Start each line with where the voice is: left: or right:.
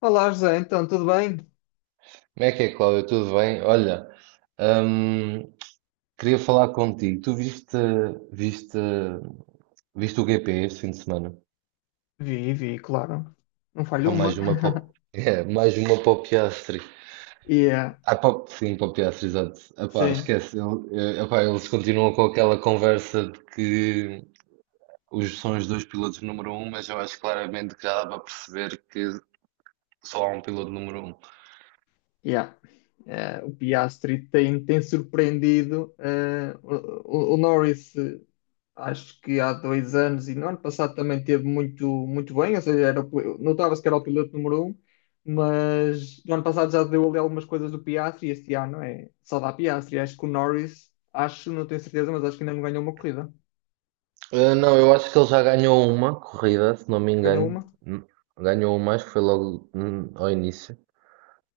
left: Olá, José, então, tudo bem?
right: Como é que é, Cláudio? Tudo bem? Olha, hum, queria falar contigo. Tu viste, viste o GP este fim de semana?
left: Vi, vi, claro. Não falho
right: Epá,
left: uma.
right: mais uma para, o- é, mais uma para o Piastri.
left: Yeah,
right: Ah, sim, para o Piastri, exato. Epá,
left: sim,
right: esquece. Epá, eles continuam com aquela conversa de que são os dois pilotos número um, mas eu acho claramente que já dá para perceber que só há um piloto número um.
left: yeah. O Piastri tem surpreendido. O Norris, acho que há dois anos e no ano passado também teve muito, muito bem, ou seja, era, notava-se que era o piloto número um, mas no ano passado já deu ali algumas coisas do Piastri e este ano é só dá Piastri. Acho que o Norris, acho, não tenho certeza, mas acho que ainda não ganhou uma corrida.
right: Ah, não, eu acho que ele já ganhou uma corrida, se não me
left: Ganhou
right: engano.
left: uma?
right: Ganhou uma, acho que foi logo ao início.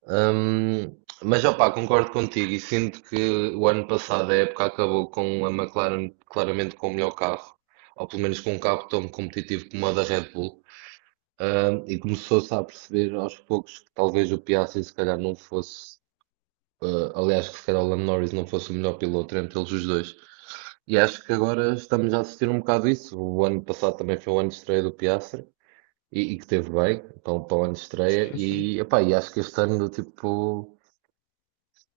right: Hum, mas opá, concordo contigo e sinto que o ano passado a época acabou com a McLaren claramente com o melhor carro, ou pelo menos com um carro tão competitivo como o da Red Bull. E começou-se a perceber aos poucos que talvez o Piastri se calhar não fosse. Aliás, que se calhar o Lando Norris não fosse o melhor piloto entre eles os dois. E acho que agora estamos a assistir um bocado isso. O ano passado também foi o ano de estreia do Piastri e que teve bem para o ano de estreia.
left: Sim, sim.
right: E, epá, e acho que este ano, tipo,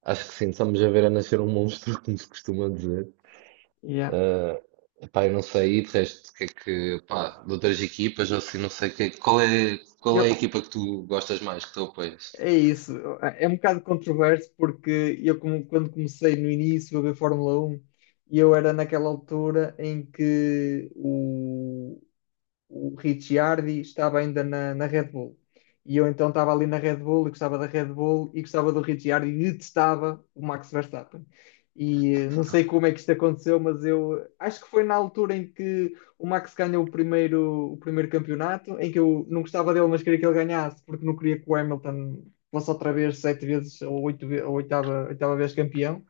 right: acho que sim, estamos a ver a nascer um monstro, como se costuma dizer.
left: Yeah.
right: Uh, epá, eu não sei, e de resto, o que é que, pá, de outras equipas, ou assim, não sei, qual
left: Eu,
right: é a equipa que tu gostas mais, que tu apoias?
left: É isso, é um bocado controverso porque quando comecei no início a ver Fórmula 1, eu era naquela altura em que o Ricciardi estava ainda na Red Bull. E eu então estava ali na Red Bull e gostava da Red Bull e gostava do Ricciardi e detestava o Max Verstappen. E não sei como é que isto aconteceu, mas eu acho que foi na altura em que o Max ganhou o primeiro campeonato, em que eu não gostava dele, mas queria que ele ganhasse, porque não queria que o Hamilton fosse outra vez sete vezes ou oito, ou oitava vez campeão.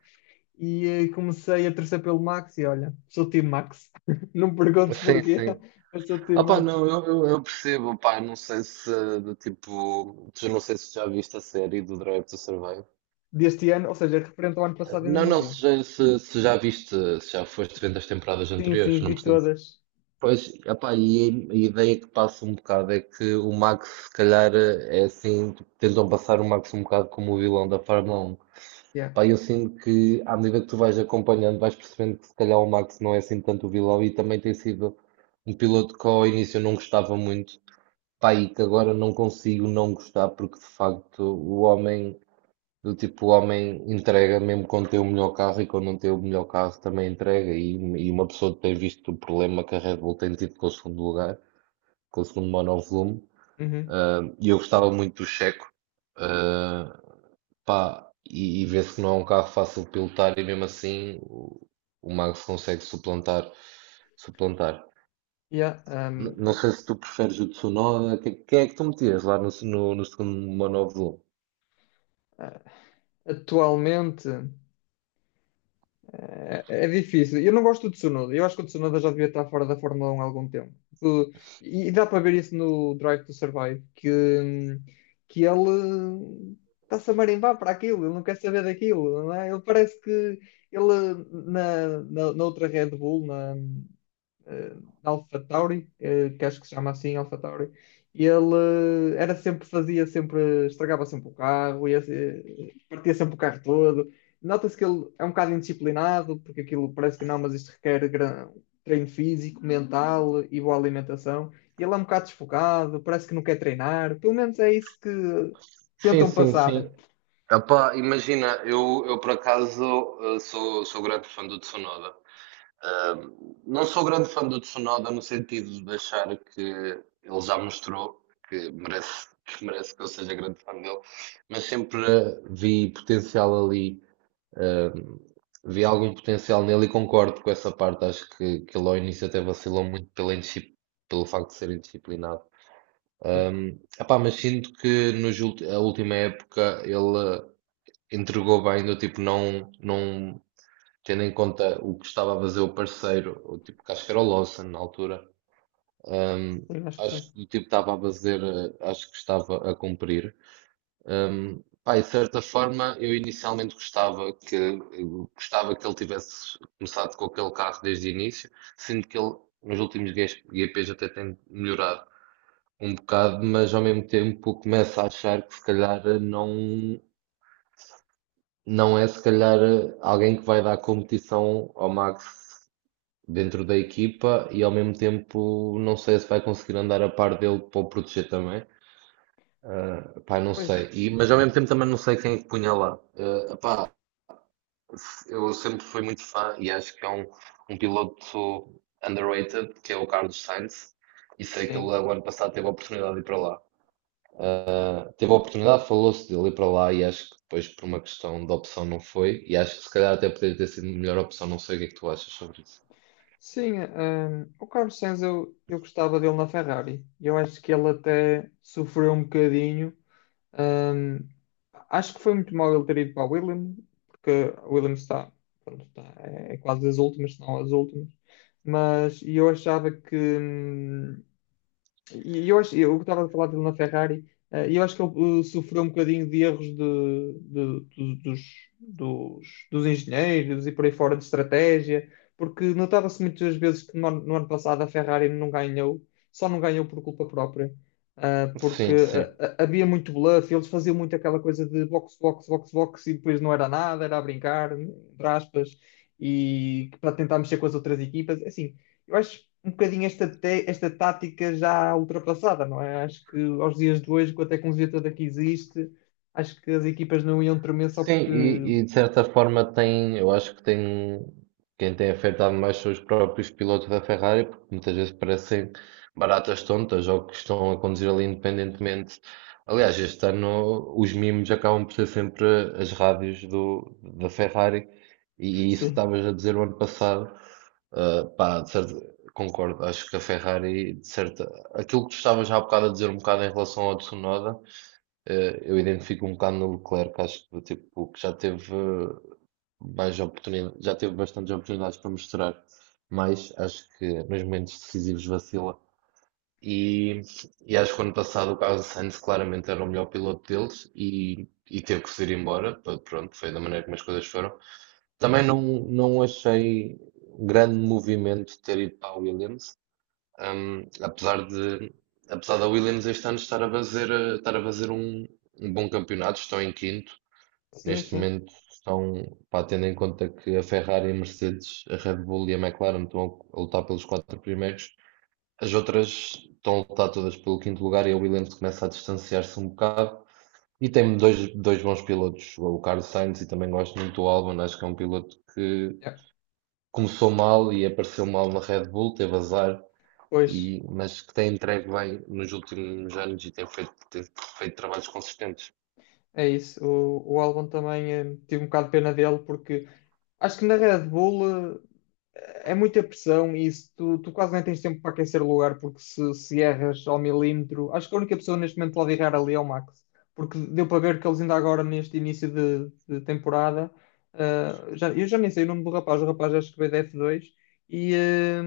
left: E comecei a torcer pelo Max e olha, sou o time Max. Não me perguntes
right: Sim,
left: porquê,
right: sim.
left: mas sou o time
right: Ah pá,
left: Max.
right: não, eu percebo, pá, não sei se, do tipo, tu não sei se já viste a série do Drive to Survive.
left: Deste ano, ou seja, referente ao ano passado ainda
right: Não,
left: não
right: não,
left: vi.
right: se já viste, se já foste vendo as temporadas
left: Sim, sim,
right: anteriores, não
left: vi
right: preciso.
left: todas.
right: Pois, ah, e a ideia que passa um bocado é que o Max, se calhar, é assim, tipo, tentam passar o Max um bocado como o vilão da Fórmula 1.
left: Yeah.
right: Pá, eu sinto que, à medida que tu vais acompanhando, vais percebendo que se calhar o Max não é assim tanto o vilão e também tem sido um piloto que ao início eu não gostava muito. Pá, e que agora não consigo não gostar, porque de facto o homem, do tipo, o homem entrega mesmo quando tem o melhor carro e quando não tem o melhor carro também entrega. E uma pessoa que tem visto o problema que a Red Bull tem tido com o segundo lugar, com o segundo monovolume,
left: Uhum.
right: ah, e eu gostava muito do Checo. Ah, pá, e vê-se que não é um carro fácil de pilotar e mesmo assim o Max consegue suplantar, suplantar.
left: Yeah, um,
right: Não sei se tu preferes o Tsunoda. Quem é que tu metias lá no segundo monóvulo?
left: a- atualmente difícil. Eu não gosto do Tsunoda. Eu acho que o Tsunoda já devia estar fora da Fórmula 1 há algum tempo. O- e dá para ver isso no Drive to Survive, hum, que ele está-se a marimbar para aquilo, ele não quer saber daquilo, não é? Ele parece que ele na outra Red Bull, eh, Alpha Tauri, que acho que se chama assim, Alpha Tauri. E ele era sempre, fazia sempre, estragava sempre o carro, ia, se- partia sempre o carro todo. Nota-se que ele é um bocado indisciplinado, porque aquilo parece que não, mas isto requer treino físico, mental e boa alimentação. E ele é um bocado desfocado, parece que não quer treinar, pelo menos é isso que
right: Sim,
left: tentam
right: sim,
left: passar.
right: sim. Epá, imagina, eu por acaso sou grande fã do Tsunoda. Ah, não sou grande fã do Tsunoda no sentido de achar que ele já mostrou que merece, que eu seja grande fã dele, mas sempre vi potencial ali. Ahm, vi algum potencial nele e concordo com essa parte. Acho que ele ao início até vacilou muito pelo facto de ser indisciplinado.
left: Yeah.
right: Epá, mas sinto que a última época ele entregou bem, do tipo, não, não tendo em conta o que estava a fazer o parceiro, o tipo, que acho que era o Lawson na altura. Ahm,
left: Sim, acho que
right: acho
left: sim.
right: que o tipo estava a fazer, acho que estava a cumprir. Pá, e de certa forma, eu inicialmente gostava eu gostava que ele tivesse começado com aquele carro desde o início, sendo que ele nos últimos GPs até tem melhorado um bocado, mas ao mesmo tempo começa a achar que se calhar não, não é se calhar alguém que vai dar competição ao Max dentro da equipa e ao mesmo tempo não sei se vai conseguir andar a par dele para o proteger também. Ah, pá, não
left: Pois,
right: sei. E, mas ao mesmo tempo também não sei quem é que punha lá. Ah, eu sempre fui muito fã e acho que é um piloto underrated, que é o Carlos Sainz, e sei que ele
left: sim.
right: o ano passado teve a oportunidade de ir para lá. Teve a oportunidade, falou-se dele ir para lá e acho que depois por uma questão de opção não foi, e acho que se calhar até poderia ter sido a melhor opção, não sei o que é que tu achas sobre isso.
left: Sim, o Carlos Sainz eu gostava dele na Ferrari. Eu acho que ele até sofreu um bocadinho. Hum, acho que foi muito mal ele ter ido para a Williams, porque a Williams está, pronto, está, é quase as últimas, se não as últimas. Mas e eu achava que, eu estava a falar dele na Ferrari, e eu acho que ele sofreu um bocadinho de erros de- do- dos, dos engenheiros e por aí fora de estratégia, porque notava-se muitas vezes que no ano passado a Ferrari não ganhou, só não ganhou por culpa própria, porque
right: Sim, sim.
left: havia muito bluff, eles faziam muito aquela coisa de box, box, box, box, e depois não era nada, era a brincar, entre aspas, e para tentar mexer com as outras equipas, assim. Eu acho um bocadinho esta tática já ultrapassada, não é? Acho que aos dias de hoje, com a tecnologia toda que existe, acho que as equipas não iam tremer só
right: Sim,
left: porque.
right: e de certa forma tem, eu acho que tem, quem tem afetado mais são os próprios pilotos da Ferrari, porque muitas vezes parecem baratas tontas ou que estão a conduzir ali independentemente. Aliás, este ano os mimos acabam por ser sempre as rádios da Ferrari, e isso que
left: Sim,
right: estavas a dizer o ano passado. Ah, pá, concordo, acho que a Ferrari, de certa, aquilo que tu estavas já há bocado a dizer um bocado em relação ao Tsunoda. Eu identifico um bocado no Leclerc, acho que tipo, que já teve mais oportunidades, já teve bastantes oportunidades para mostrar, mas acho que nos momentos decisivos vacila. E, e acho que o ano passado o Carlos Sainz claramente era o melhor piloto deles e teve que se ir embora. Pronto, foi da maneira como as coisas foram. Também não, não achei grande movimento ter ido para a Williams. Apesar de, apesar da Williams este ano estar a fazer, estar a fazer um bom campeonato, estão em quinto.
left: sim,
right: Neste
left: sim.
right: momento estão, pá, tendo em conta que a Ferrari, a Mercedes, a Red Bull e a McLaren estão a lutar pelos quatro primeiros. As outras estão a lutar todas pelo quinto lugar e a Williams começa a distanciar-se um bocado. E tem dois bons pilotos, o Carlos Sainz e também gosto muito do Albon, acho que é um piloto que
left: Yeah.
right: começou mal e apareceu mal na Red Bull, teve azar,
left: Pois
right: e, mas que tem entregue bem nos últimos anos e tem feito trabalhos consistentes.
left: é isso. O Albon também tive um bocado de pena dele porque acho que na Red Bull é muita pressão e isso, tu quase nem tens tempo para aquecer o lugar, porque se erras ao milímetro, acho que a única pessoa neste momento pode errar ali é o Max, porque deu para ver que eles ainda agora, neste início de temporada, eu já nem sei o nome do rapaz, o rapaz acho que veio da F2 e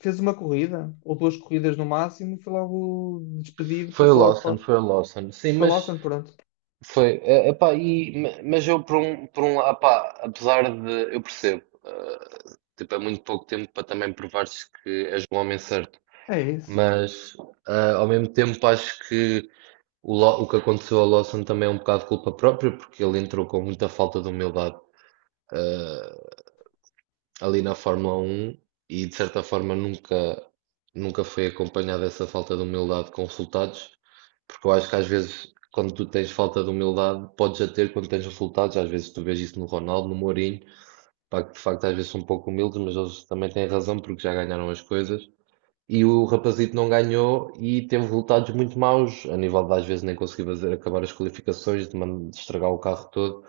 left: fez uma corrida, ou duas corridas no máximo, e foi logo despedido,
right: Foi o
left: passou logo para,
right: Lawson, foi o Lawson. Sim,
left: foi lá,
right: mas
left: pronto.
right: foi. Epá, e, mas eu por um lado, epá, apesar de. Eu percebo, tipo, é muito pouco tempo para também provares que és um homem certo.
left: É isso.
right: Mas ao mesmo tempo acho que o que aconteceu ao Lawson também é um bocado culpa própria, porque ele entrou com muita falta de humildade, eh, ali na Fórmula 1. E de certa forma nunca, nunca foi acompanhada essa falta de humildade com resultados, porque eu acho que às vezes quando tu tens falta de humildade podes já ter quando tens resultados, às vezes tu vês isso no Ronaldo, no Mourinho, pá, que de facto às vezes são um pouco humildes, mas eles também têm razão porque já ganharam as coisas. E o rapazito não ganhou e teve resultados muito maus, a nível de às vezes nem conseguir fazer, acabar as qualificações, de estragar o carro todo.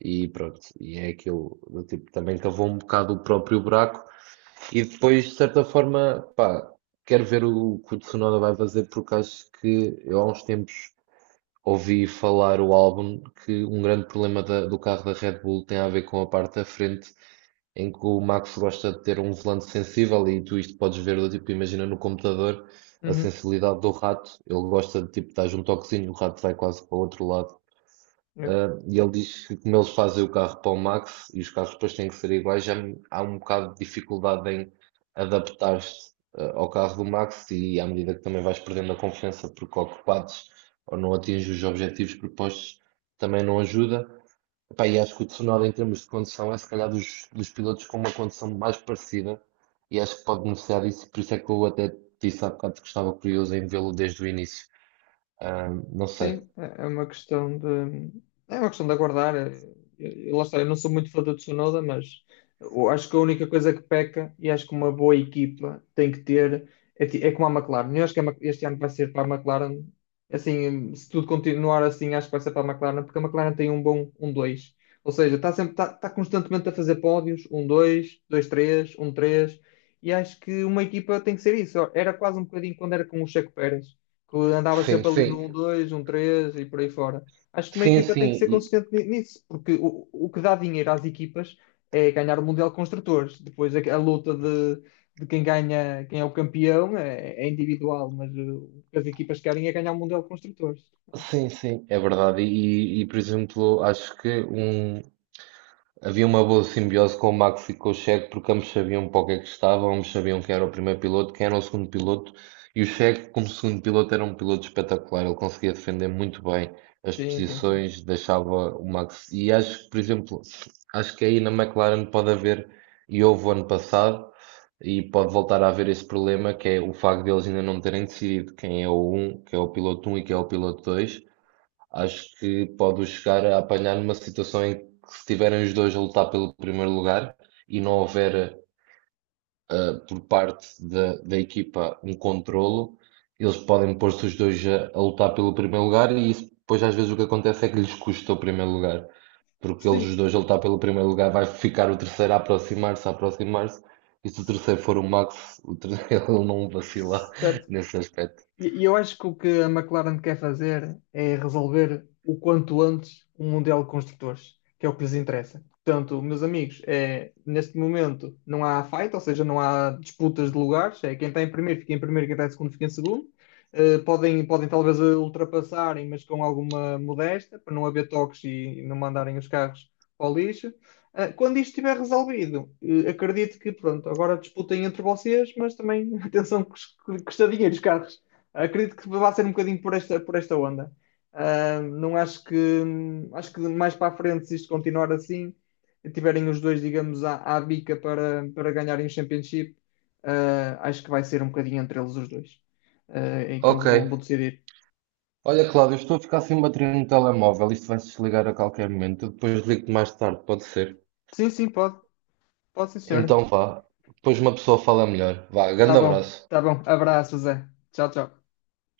right: E pronto, e é aquilo do tipo, também cavou um bocado o próprio buraco, e depois, de certa forma, pá, quero ver o que o Tsunoda vai fazer, porque acho que eu há uns tempos ouvi falar o álbum que um grande problema do carro da Red Bull tem a ver com a parte da frente, em que o Max gosta de ter um volante sensível e tu isto podes ver, do tipo, imagina no computador a
left: Uhum.
right: sensibilidade do rato, ele gosta de tipo, dar um toquezinho, o rato vai quase para o outro lado.
left: É.
right: Ah, e ele diz que como eles fazem o carro para o Max e os carros depois têm que ser iguais, já há um bocado de dificuldade em adaptar-se ah, ao carro do Max e à medida que também vais perdendo a confiança porque ocupados ou não atinges os objetivos propostos, também não ajuda. Epá, e acho que o Tsunoda em termos de condução é se calhar dos pilotos com uma condução mais parecida e acho que pode beneficiar disso, por isso é que eu até disse há bocado que estava curioso em vê-lo desde o início. Ah, não sei.
left: Sim, é uma questão de. É uma questão de aguardar. Lá está, eu não sou muito fã do Tsunoda, mas eu acho que a única coisa que peca, e acho que uma boa equipa tem que ter, é como a McLaren. Eu acho que este ano vai ser para a McLaren, assim, se tudo continuar assim, acho que vai ser para a McLaren, porque a McLaren tem um bom um dois. Ou seja, está sempre, está constantemente a fazer pódios, um dois, dois três, um três, e acho que uma equipa tem que ser isso. Era quase um bocadinho quando era com o Checo Pérez, que andava
right: Sim,
left: sempre ali no
right: sim.
left: um dois, um três e por aí fora. Acho que uma
right: Sim,
left: equipa tem
right: sim,
left: que ser consistente nisso, porque o que dá dinheiro às equipas é ganhar o Mundial de Construtores. Depois a luta de quem ganha, quem é o campeão é individual, mas o que as equipas querem é ganhar o Mundial de Construtores.
right: sim, sim, é verdade. E, por exemplo, acho que um, havia uma boa simbiose com o Max e com o Checo, porque ambos sabiam para o que é que estavam, ambos sabiam quem era o primeiro piloto, quem era o segundo piloto. E o Checo, como segundo piloto, era um piloto espetacular. Ele conseguia defender muito bem as
left: Sim, sim, sim.
right: posições, deixava o Max. E acho que, por exemplo, acho que aí na McLaren pode haver, e houve o ano passado, e pode voltar a haver esse problema, que é o facto de eles ainda não terem decidido quem é o um, que é o piloto um e quem é o piloto dois. Acho que pode chegar a apanhar numa situação em que se tiverem os dois a lutar pelo primeiro lugar e não houver, ah, por parte da equipa um controlo, eles podem pôr-se os dois a lutar pelo primeiro lugar e isso depois às vezes o que acontece é que lhes custa o primeiro lugar, porque eles
left: Sim,
right: os dois a lutar pelo primeiro lugar vai ficar o terceiro a aproximar-se, e se o terceiro for o Max, o terceiro ele não vacila
left: certo.
right: nesse aspecto.
left: E eu acho que o que a McLaren quer fazer é resolver o quanto antes o Mundial de Construtores, que é o que lhes interessa. Portanto, meus amigos, neste momento não há fight, ou seja, não há disputas de lugares. É, quem está em primeiro fica em primeiro, quem está em segundo fica em segundo. Podem talvez ultrapassarem, mas com alguma modéstia, para não haver toques e não mandarem os carros ao lixo. Ah, quando isto estiver resolvido, acredito que, pronto, agora disputem entre vocês, mas também, atenção, que custa dinheiro os carros. Acredito que vai ser um bocadinho por esta onda. Ah, não acho que, acho que mais para a frente, se isto continuar assim, e tiverem os dois, digamos, à bica para ganharem o Championship, acho que vai ser um bocadinho entre eles os dois, em que eles
right: Ok,
left: vão decidir.
right: olha, Cláudio, estou a ficar sem bateria no telemóvel. Isto vai-se desligar a qualquer momento. Eu depois ligo-te mais tarde, pode ser?
left: Sim, sim, pode, pode sim, senhor.
right: Então vá. Depois uma pessoa fala melhor. Vá,
left: Tá
right: grande
left: bom,
right: abraço.
left: tá bom. Abraço, Zé. Tchau, tchau.